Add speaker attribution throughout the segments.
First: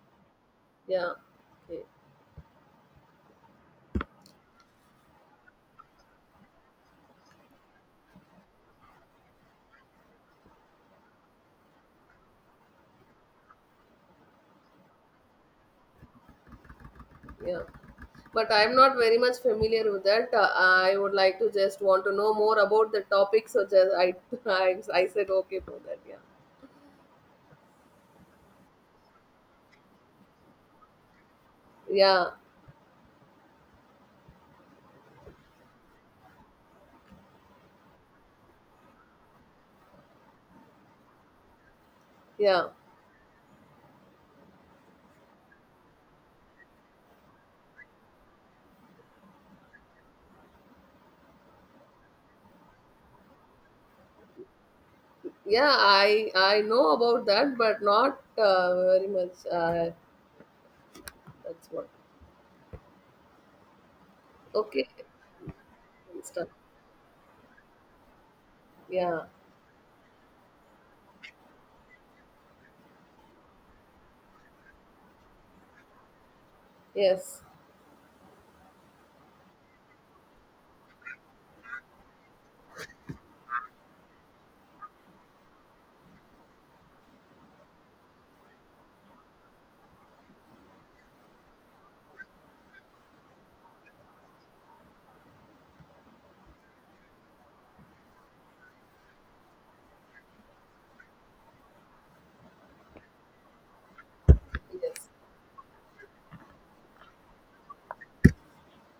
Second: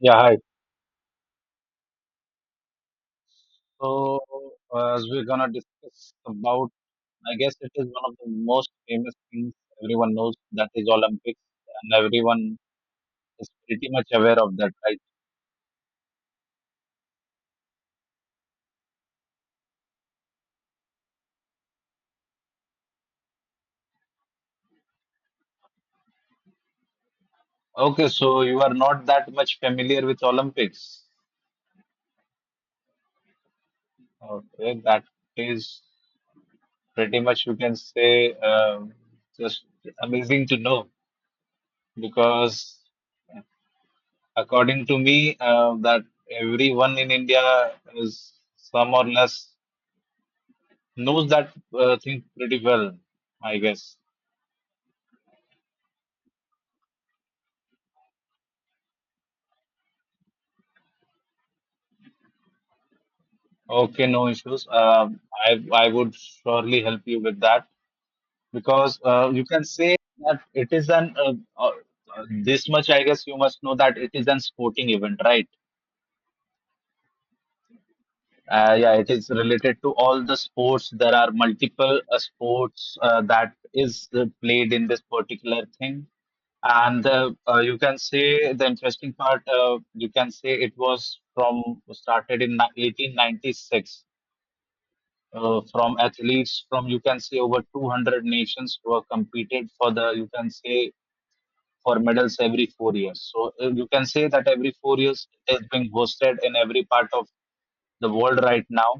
Speaker 1: Yeah, hi.
Speaker 2: Yeah. Okay.
Speaker 1: So, as we're gonna discuss about, I guess it is one of the most famous things everyone knows that is Olympics, and everyone is pretty much aware of that, right?
Speaker 2: Yeah. But I'm not very much familiar with that. I would like to just want to know more about the topic. So just I, I said okay for that. Yeah.
Speaker 1: Okay, so you are not that much familiar with Olympics.
Speaker 2: Yeah.
Speaker 1: Okay, that is pretty much you can say just amazing to know
Speaker 2: Yeah.
Speaker 1: because according to me, that everyone in India is some or less knows that thing pretty well, I guess.
Speaker 2: Yeah. I know about that, but not very much. That's what.
Speaker 1: Okay, no issues.
Speaker 2: Okay.
Speaker 1: I would
Speaker 2: Stuff.
Speaker 1: surely help you with that because
Speaker 2: Yeah.
Speaker 1: you can say that it is an this much I guess you must know that it is an sporting event, right?
Speaker 2: Yes.
Speaker 1: Yeah, it is related to all the sports. There are multiple sports that is played in this particular thing. And you can say the interesting part, you can say it was from started in 1896 from athletes from you can say over 200 nations were competed for the you can say for medals every 4 years. So you can say that every four
Speaker 2: Yes.
Speaker 1: years it is being hosted in every part of the world right now.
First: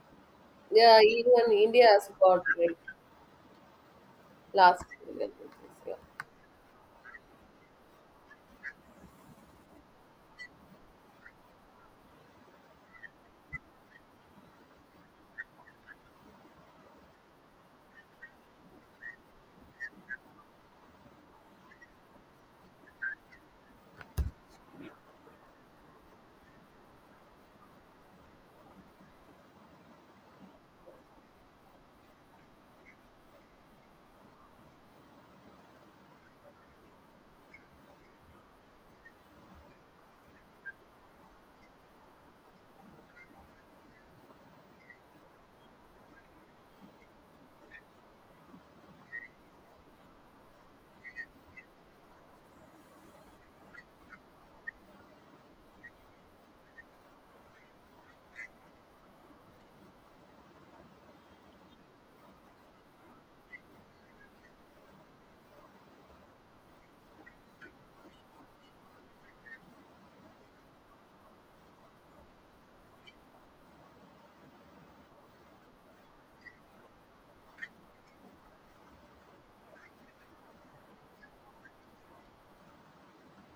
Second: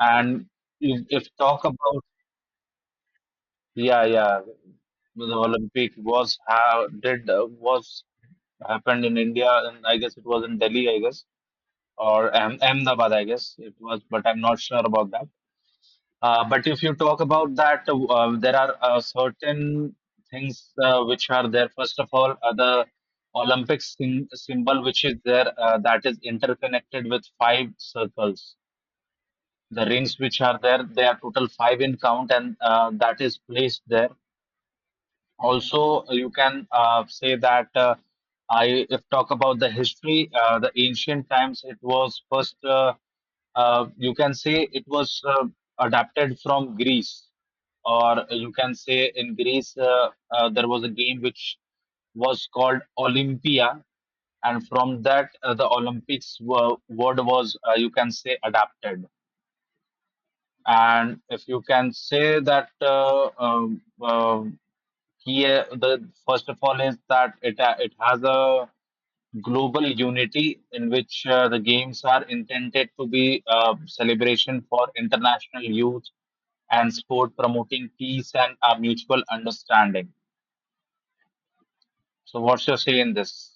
Speaker 1: And
Speaker 2: Yeah.
Speaker 1: if
Speaker 2: Even
Speaker 1: talk
Speaker 2: India
Speaker 1: about,
Speaker 2: has got great
Speaker 1: yeah, yeah,
Speaker 2: last. Million.
Speaker 1: the Olympic
Speaker 2: Yeah.
Speaker 1: was how did was happened in India, and I guess it was in Delhi I guess, or Ahmedabad I guess it was, but I'm not sure about that. But if you talk about that, there are certain things which are there. First of all, the Olympic symbol which is there, that is interconnected with five circles. The rings which are there, they are total five in count, and that is placed there. Also, you can say that, I if talk about the history, the ancient times, it was first, you can say it was adapted from Greece, or you can say in Greece, there was a game which was called Olympia, and from that, the Olympics word was, you can say, adapted. And if you can say that the first of all is that it has a global unity in which the games are intended to be a celebration for international youth and sport, promoting peace and mutual understanding. So, what's your say in this?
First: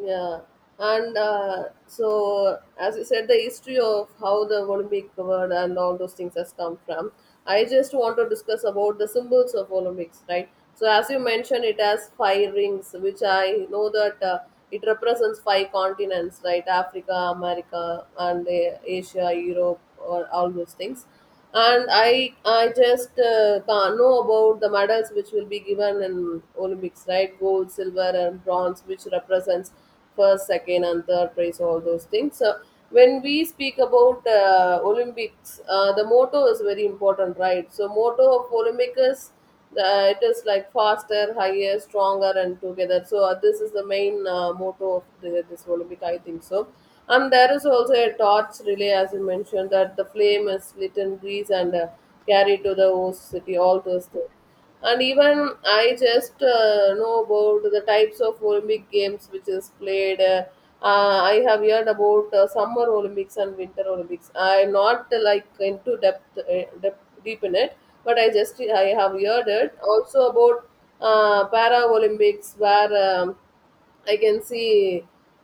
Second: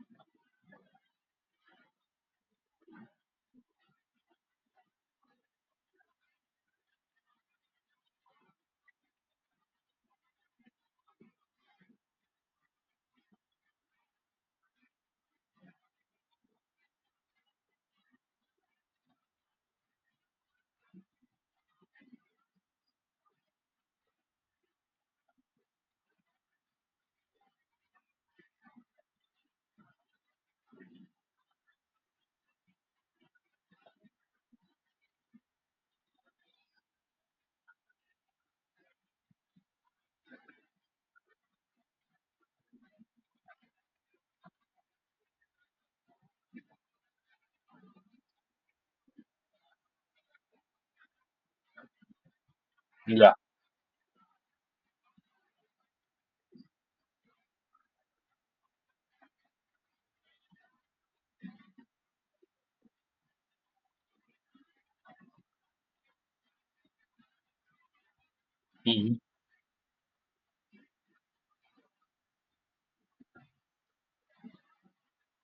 Speaker 2: Yeah, and so as you said, the history of how the Olympic word and all those things has come from. I just want to discuss about the symbols of Olympics, right? So as you mentioned, it has five rings, which I know that it represents five continents, right? Africa, America, and Asia, Europe, or all those things, and I just can't know about the medals which will be given in Olympics, right? Gold, silver, and bronze, which represents first, second, and third place, all those things. So when we speak about Olympics, the motto is very important, right? So motto of Olympic is it is like faster, higher, stronger, and together. So this is the main motto of the, this Olympic, I think so. And there is also a torch relay, as you mentioned, that the flame is lit in Greece and carried to the host
Speaker 1: Yeah.
Speaker 2: city, all those things. And even I just know about the types of Olympic games which is played, I have heard about summer Olympics and winter Olympics. I'm not like into depth, deep in it, but I just I have
Speaker 1: Mhm.
Speaker 2: heard it also about para Olympics, where um, I can see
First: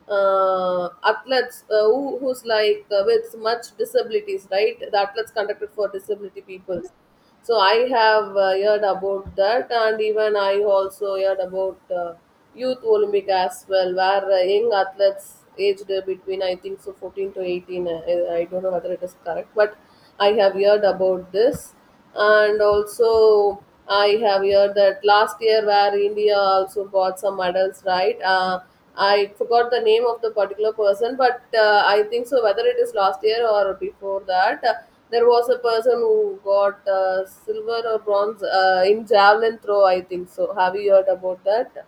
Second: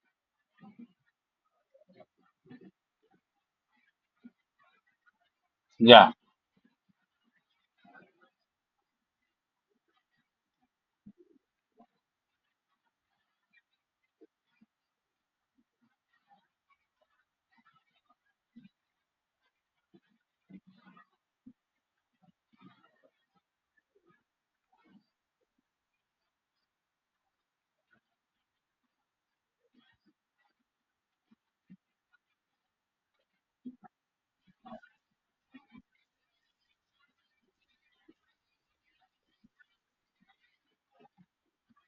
Speaker 2: athletes who's like with much disabilities, right? The athletes conducted for
Speaker 1: Yeah.
Speaker 2: disability people. So I have heard about that, and even I also heard about youth Olympic as well, where young athletes aged between, I think so, 14 to 18. I don't know whether it is correct, but I have heard about this. And also, I have heard that last year, where India also got some medals, right? I forgot the name of the particular person, but I think so, whether it is last year or before that, there was a person who got silver or bronze in javelin throw, I think so. Have you heard about that?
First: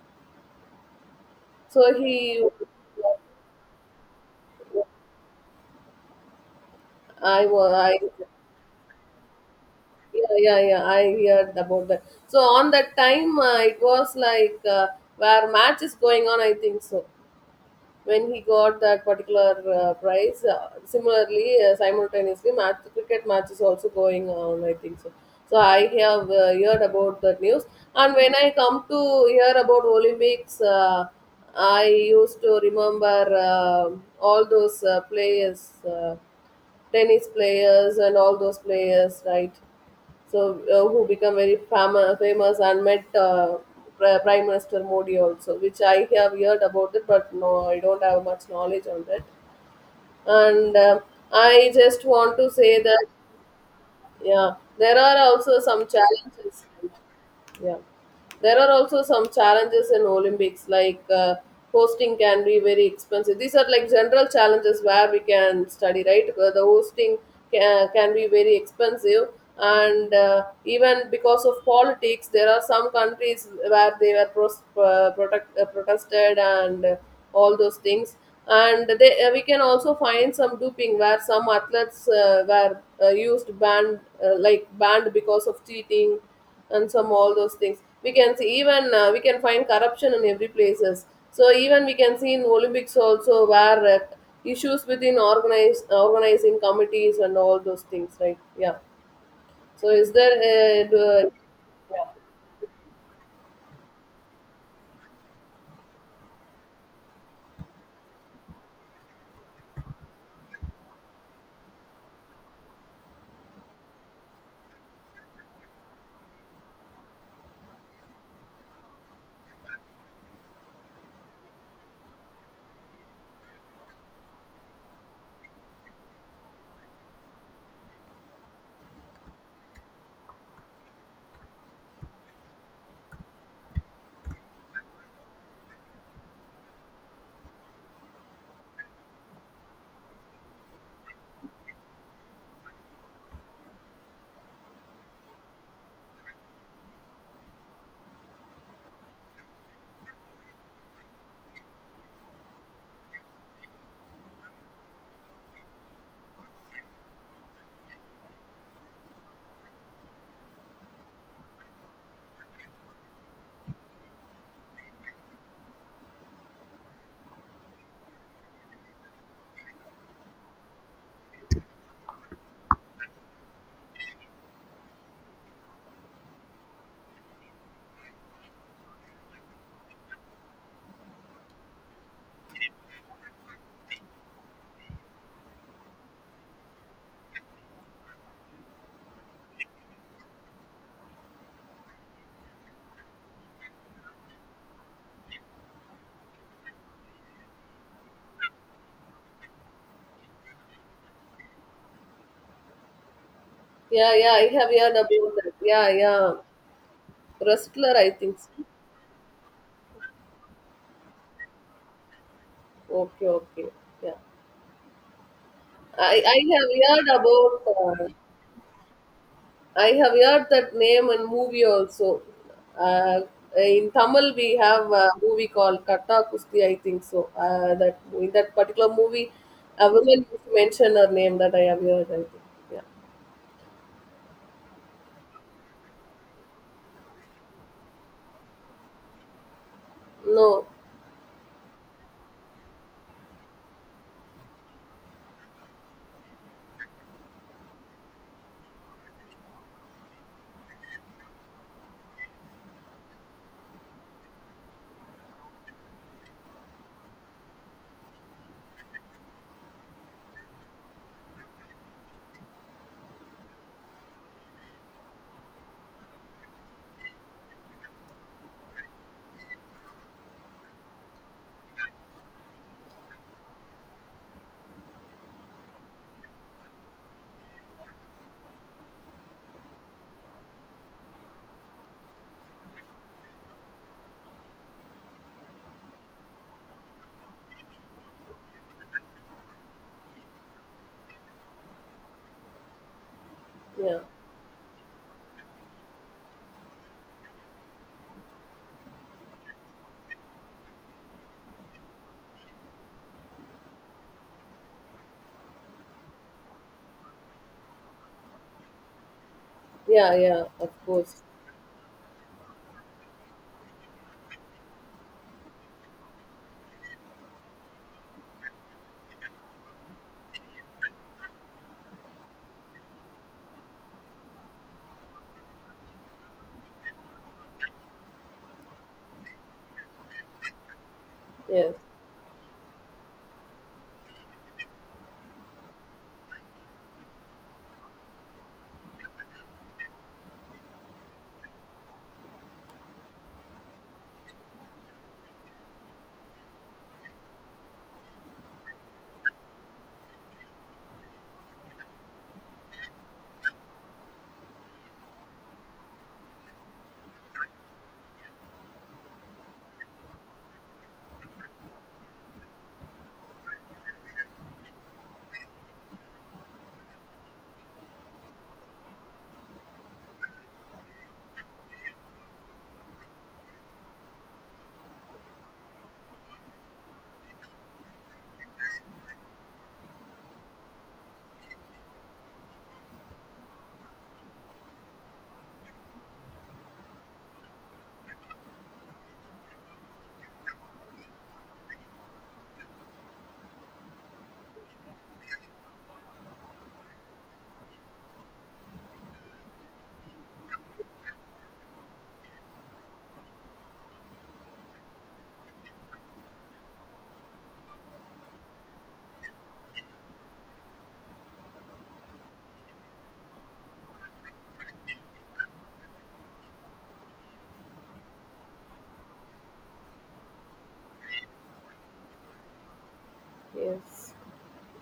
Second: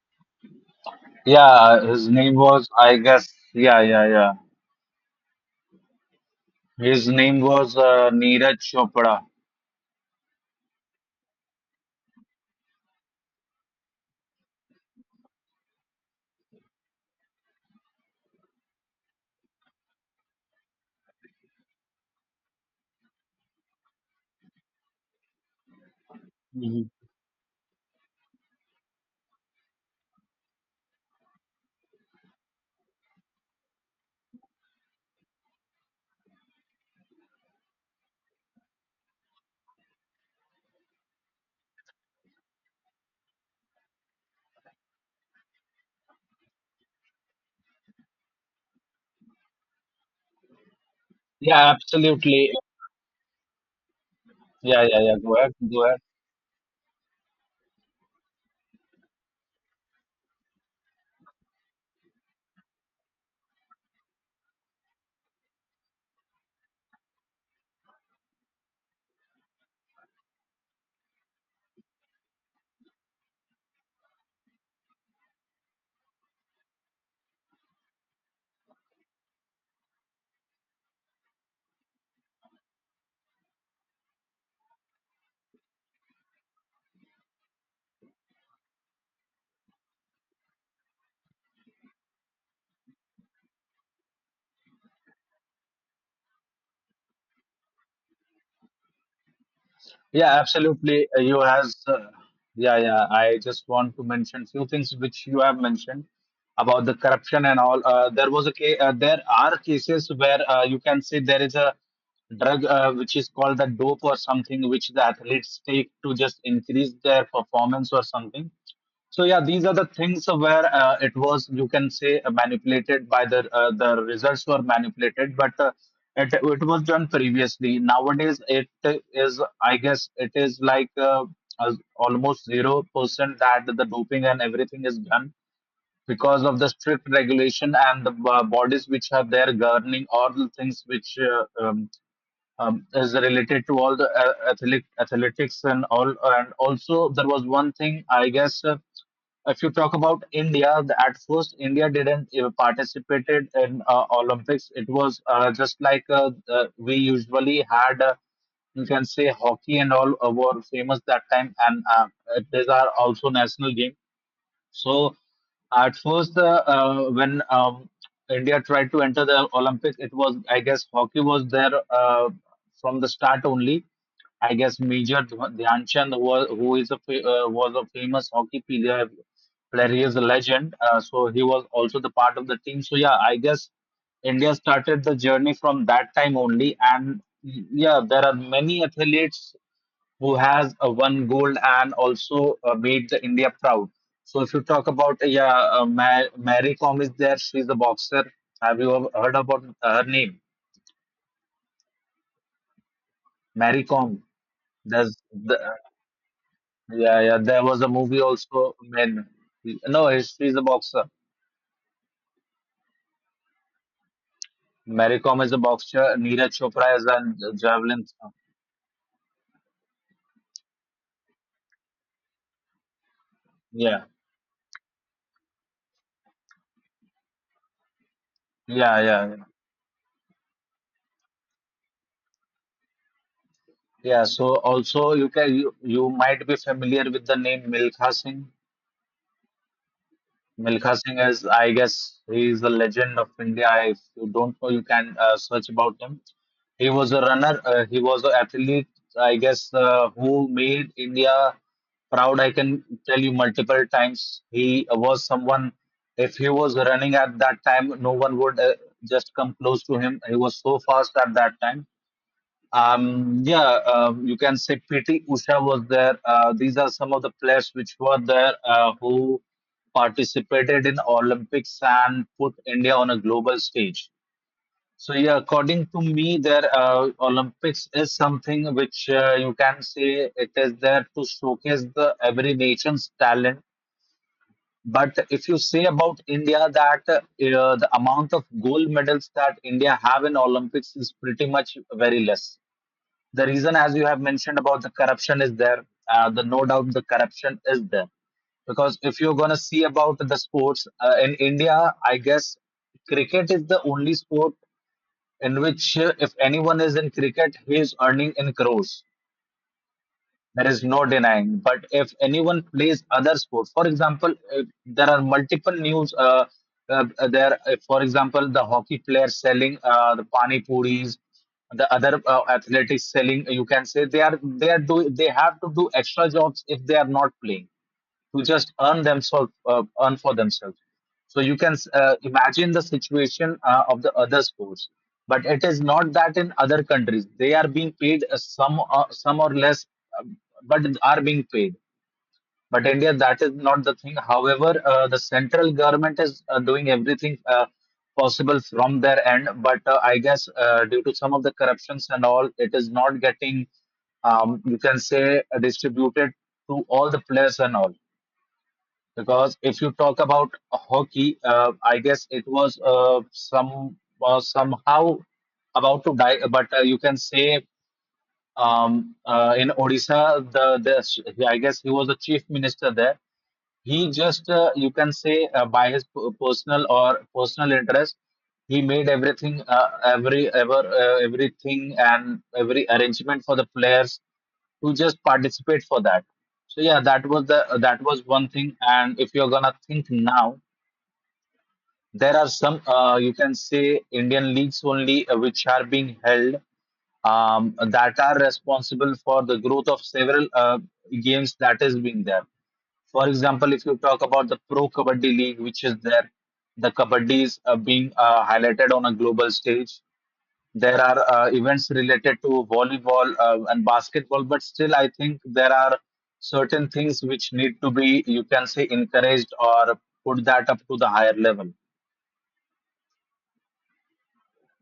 Speaker 1: Yeah.
Speaker 2: So
Speaker 1: His name
Speaker 2: he,
Speaker 1: was, I guess, yeah, yeah, yeah. His name
Speaker 2: i was
Speaker 1: was
Speaker 2: i
Speaker 1: Neeraj Chopra.
Speaker 2: Yeah, yeah, yeah. I heard about that. So on that time, it was like where match is going on, I think so. When he got that particular prize, similarly, simultaneously, match cricket match is also going on, I think so. So I have heard about that news. And when I come to hear about Olympics, I used to remember all those players. Tennis players and all those players, right? So who become very famous and met Prime Minister Modi also, which I have heard about it, but no, I don't have much knowledge on that. And
Speaker 1: Yeah,
Speaker 2: I just want to
Speaker 1: absolutely.
Speaker 2: say that yeah,
Speaker 1: Yeah,
Speaker 2: there
Speaker 1: yeah, yeah.
Speaker 2: are
Speaker 1: Go ahead,
Speaker 2: also
Speaker 1: go
Speaker 2: some
Speaker 1: ahead.
Speaker 2: challenges. Yeah. There are also some challenges in Olympics, like hosting can be very expensive. These are like general challenges where we can study, right? The hosting can be very expensive, and even because of politics, there are some countries where they were protested and all those things. And they, we can also find some doping where some athletes were used banned, banned because of cheating, and some all those things we can see. Even we can find corruption in every places, so even we can see in Olympics also, where issues within organized organizing committees and all those things, right? Yeah. So is there
Speaker 1: Yeah, absolutely. You has. Yeah, yeah. I just want to mention few things which you have mentioned about the corruption and all. There was a case. There are cases where you can say there is a drug which is called the dope or something, which the athletes take to just increase their performance or something. So yeah, these are the things where it was you can say manipulated by the results were manipulated, but it was done previously. Nowadays, it is I guess it is like almost 0% that the doping and everything is done because of the strict regulation and the bodies which are there governing all the things which is related to all the athletics and all. And also, there was one thing I guess. If you talk about India, at first India didn't participated in Olympics. It was just like we usually had, you can say hockey and all were famous that time, and these are also national games. So at first, when India tried to enter the Olympics, it was, I guess, hockey was there from the start only. I guess Major Dhyan Chand, who is a was a famous hockey player. He is a legend. So he was also the part of the team. So yeah, I guess India started the journey from that time only. And yeah, there are many athletes who has won gold and also made the India proud. So if you talk about, yeah, Mary Kom is there. She's a boxer. Have you ever heard about her name? Mary
Speaker 2: yeah,
Speaker 1: Kom.
Speaker 2: yeah, I have heard about
Speaker 1: There's
Speaker 2: that,
Speaker 1: the,
Speaker 2: yeah, yeah.
Speaker 1: yeah, yeah. There was a
Speaker 2: Wrestler, I
Speaker 1: movie
Speaker 2: think so.
Speaker 1: also. Men. No, she's a boxer.
Speaker 2: Okay, okay. Yeah.
Speaker 1: Mary Kom is a boxer.
Speaker 2: I I
Speaker 1: Neeraj
Speaker 2: have
Speaker 1: Chopra is
Speaker 2: heard
Speaker 1: a
Speaker 2: about
Speaker 1: javelin. throw.
Speaker 2: I have heard that name and movie also. Uh, in
Speaker 1: Yeah,
Speaker 2: Tamil, we have a movie called Katta Kusti, I think so. That In that particular
Speaker 1: yeah, yeah,
Speaker 2: movie,
Speaker 1: yeah.
Speaker 2: a woman used to mention her name that I have heard, I think. Yeah.
Speaker 1: Yeah, so also you might be familiar with the name Milkha Singh.
Speaker 2: No.
Speaker 1: Milkha Singh is, I guess, he is a legend of India. If you don't know, you can search about him. He was a runner. He was an athlete, I guess, who made India proud. I can tell you multiple times. He was someone. If he was running at that time, no one would just come close to him. He was so fast at that time. Yeah, you can say PT Usha was there. These are some of the players which were there who participated in Olympics and put India on a global stage. So yeah, according to me, there Olympics is something which, you can say, it is there to showcase the every nation's talent. But if you say about India that the amount of gold medals that India have in Olympics is pretty much very less, the reason as
Speaker 2: Yeah.
Speaker 1: you have mentioned about the corruption is there. The No doubt the corruption is there, because if you're going to see about the sports in India, I guess cricket is the only sport in which, if anyone is in cricket, he is earning in crores.
Speaker 2: Yeah. Yeah.
Speaker 1: There
Speaker 2: Of
Speaker 1: is no
Speaker 2: course.
Speaker 1: denying. But if anyone plays other sport, for example, if there are multiple news. If, for example, the hockey player selling the pani puris, the other athletics selling. You can say they have to do extra jobs if they are not playing to just earn themselves, earn for themselves. So you
Speaker 2: Yes.
Speaker 1: can imagine the situation of the other sports. But it is not that in other countries they are being paid, some or less, uh, but are being paid. But India, that is not the thing. However, the central government is doing everything possible from their end, but I guess due to some of the corruptions and all it is not getting, you can say, distributed to all the players and all. Because if you talk about hockey, I guess it was some was somehow about to die, but you can say, in Odisha, the I guess he was the chief minister there. He just, you can say, by his personal or personal interest, he made everything, everything and every arrangement for the players to just participate for that. So yeah, that was one thing. And if you're gonna think now, there are some, you can say, Indian leagues only which are being held, that are responsible for the growth of several games that is being there. For example, if you talk about the Pro Kabaddi League, which is there, the Kabaddi is being highlighted on a global stage. There are events related to volleyball and basketball, but still, I think there are certain things which need to be, you can say, encouraged or put that up to the higher level.
Speaker 2: Yes.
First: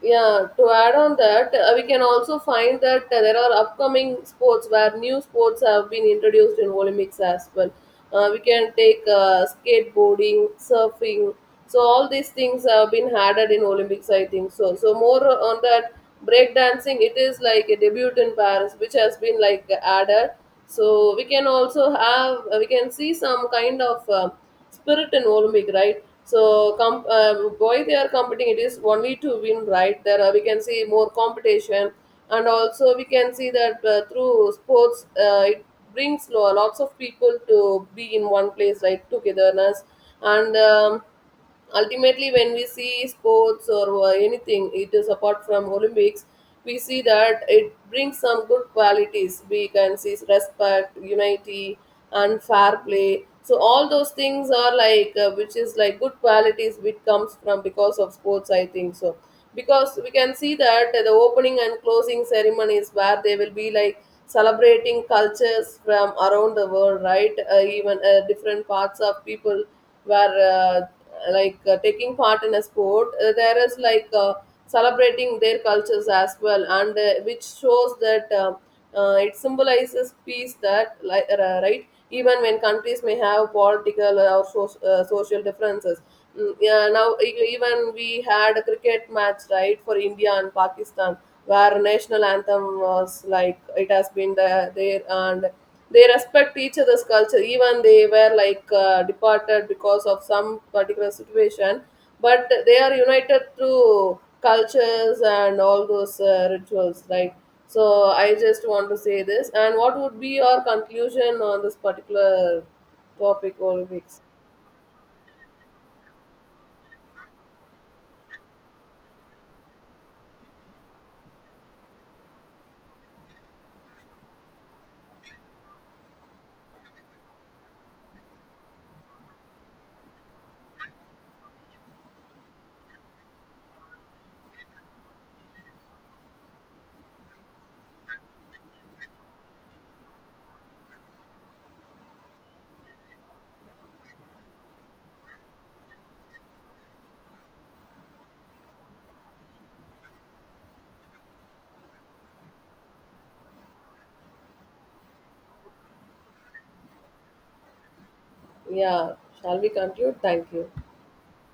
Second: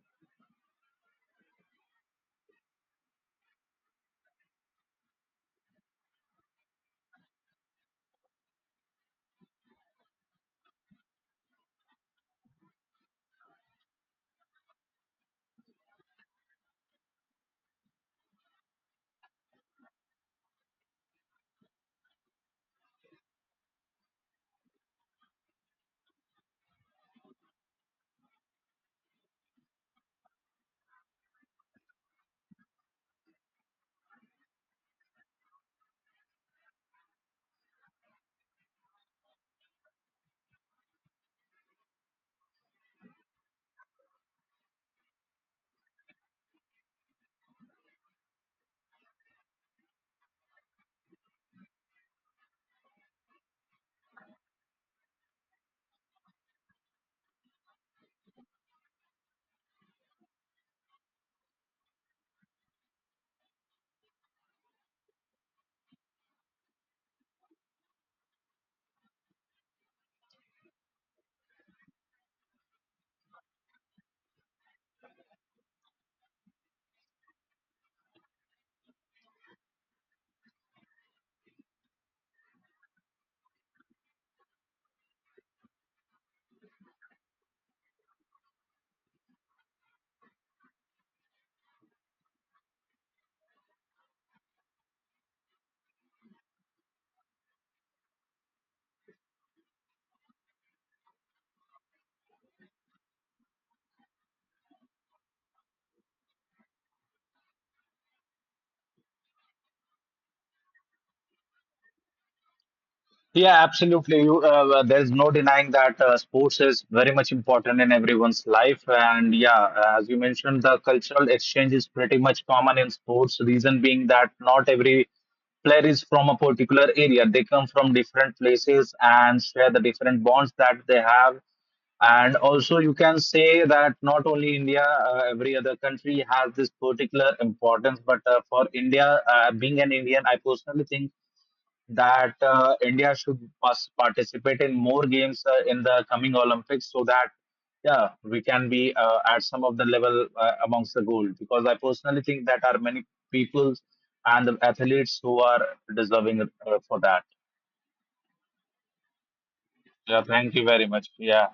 Speaker 2: Yeah, to add on that, we can also find that there are upcoming sports where new sports have been introduced in Olympics as well. We can take skateboarding, surfing. So all these things have been added in Olympics, I think so. So more on that, breakdancing, it is like a debut in Paris, which has been like added. So we can also have, we can see some kind of Spirit and Olympic, right? Why they are competing? It is only to win, right? There are, we can see more competition, and also we can see that through sports, it brings lots of people to be in one place, right? Togetherness. And ultimately, when we see sports or anything, it is apart from Olympics, we see that it brings some good qualities. We can see respect, unity, and fair play. So all those things are like which is like good qualities which comes from because of sports, I think so. Because we can see that the opening and closing ceremonies where they will be like celebrating cultures from around the world, right? Even different parts of people where taking part in a sport, there is like celebrating their cultures as well, and which shows that it symbolizes peace, that right, even when countries may have political or so, social differences. Mm, yeah, now even we had a cricket match, right, for India and Pakistan, where national anthem was like it has been there, and they respect each other's culture, even they were like departed because of some particular situation. But they are united through cultures and all those rituals, right? So I just want to say this. And what would be your conclusion on this particular topic,
Speaker 1: Yeah,
Speaker 2: Olympics?
Speaker 1: absolutely. You, well, there's no denying that sports is very much important in everyone's life. And yeah, as you mentioned, the cultural exchange is pretty much common in sports. Reason being that not every player is from a particular area. They come from different places and share the different bonds that they have. And also, you can say that not only India, every other country has this particular importance. But for India, being an Indian, I personally think that India should participate in more games in the coming Olympics, so that yeah we can be at some of the level amongst the gold, because I personally think that are many people and the athletes who are deserving for that.
Speaker 2: Yeah, shall we conclude?
Speaker 1: Yeah,
Speaker 2: Thank
Speaker 1: thank you
Speaker 2: you.
Speaker 1: very much. Yeah.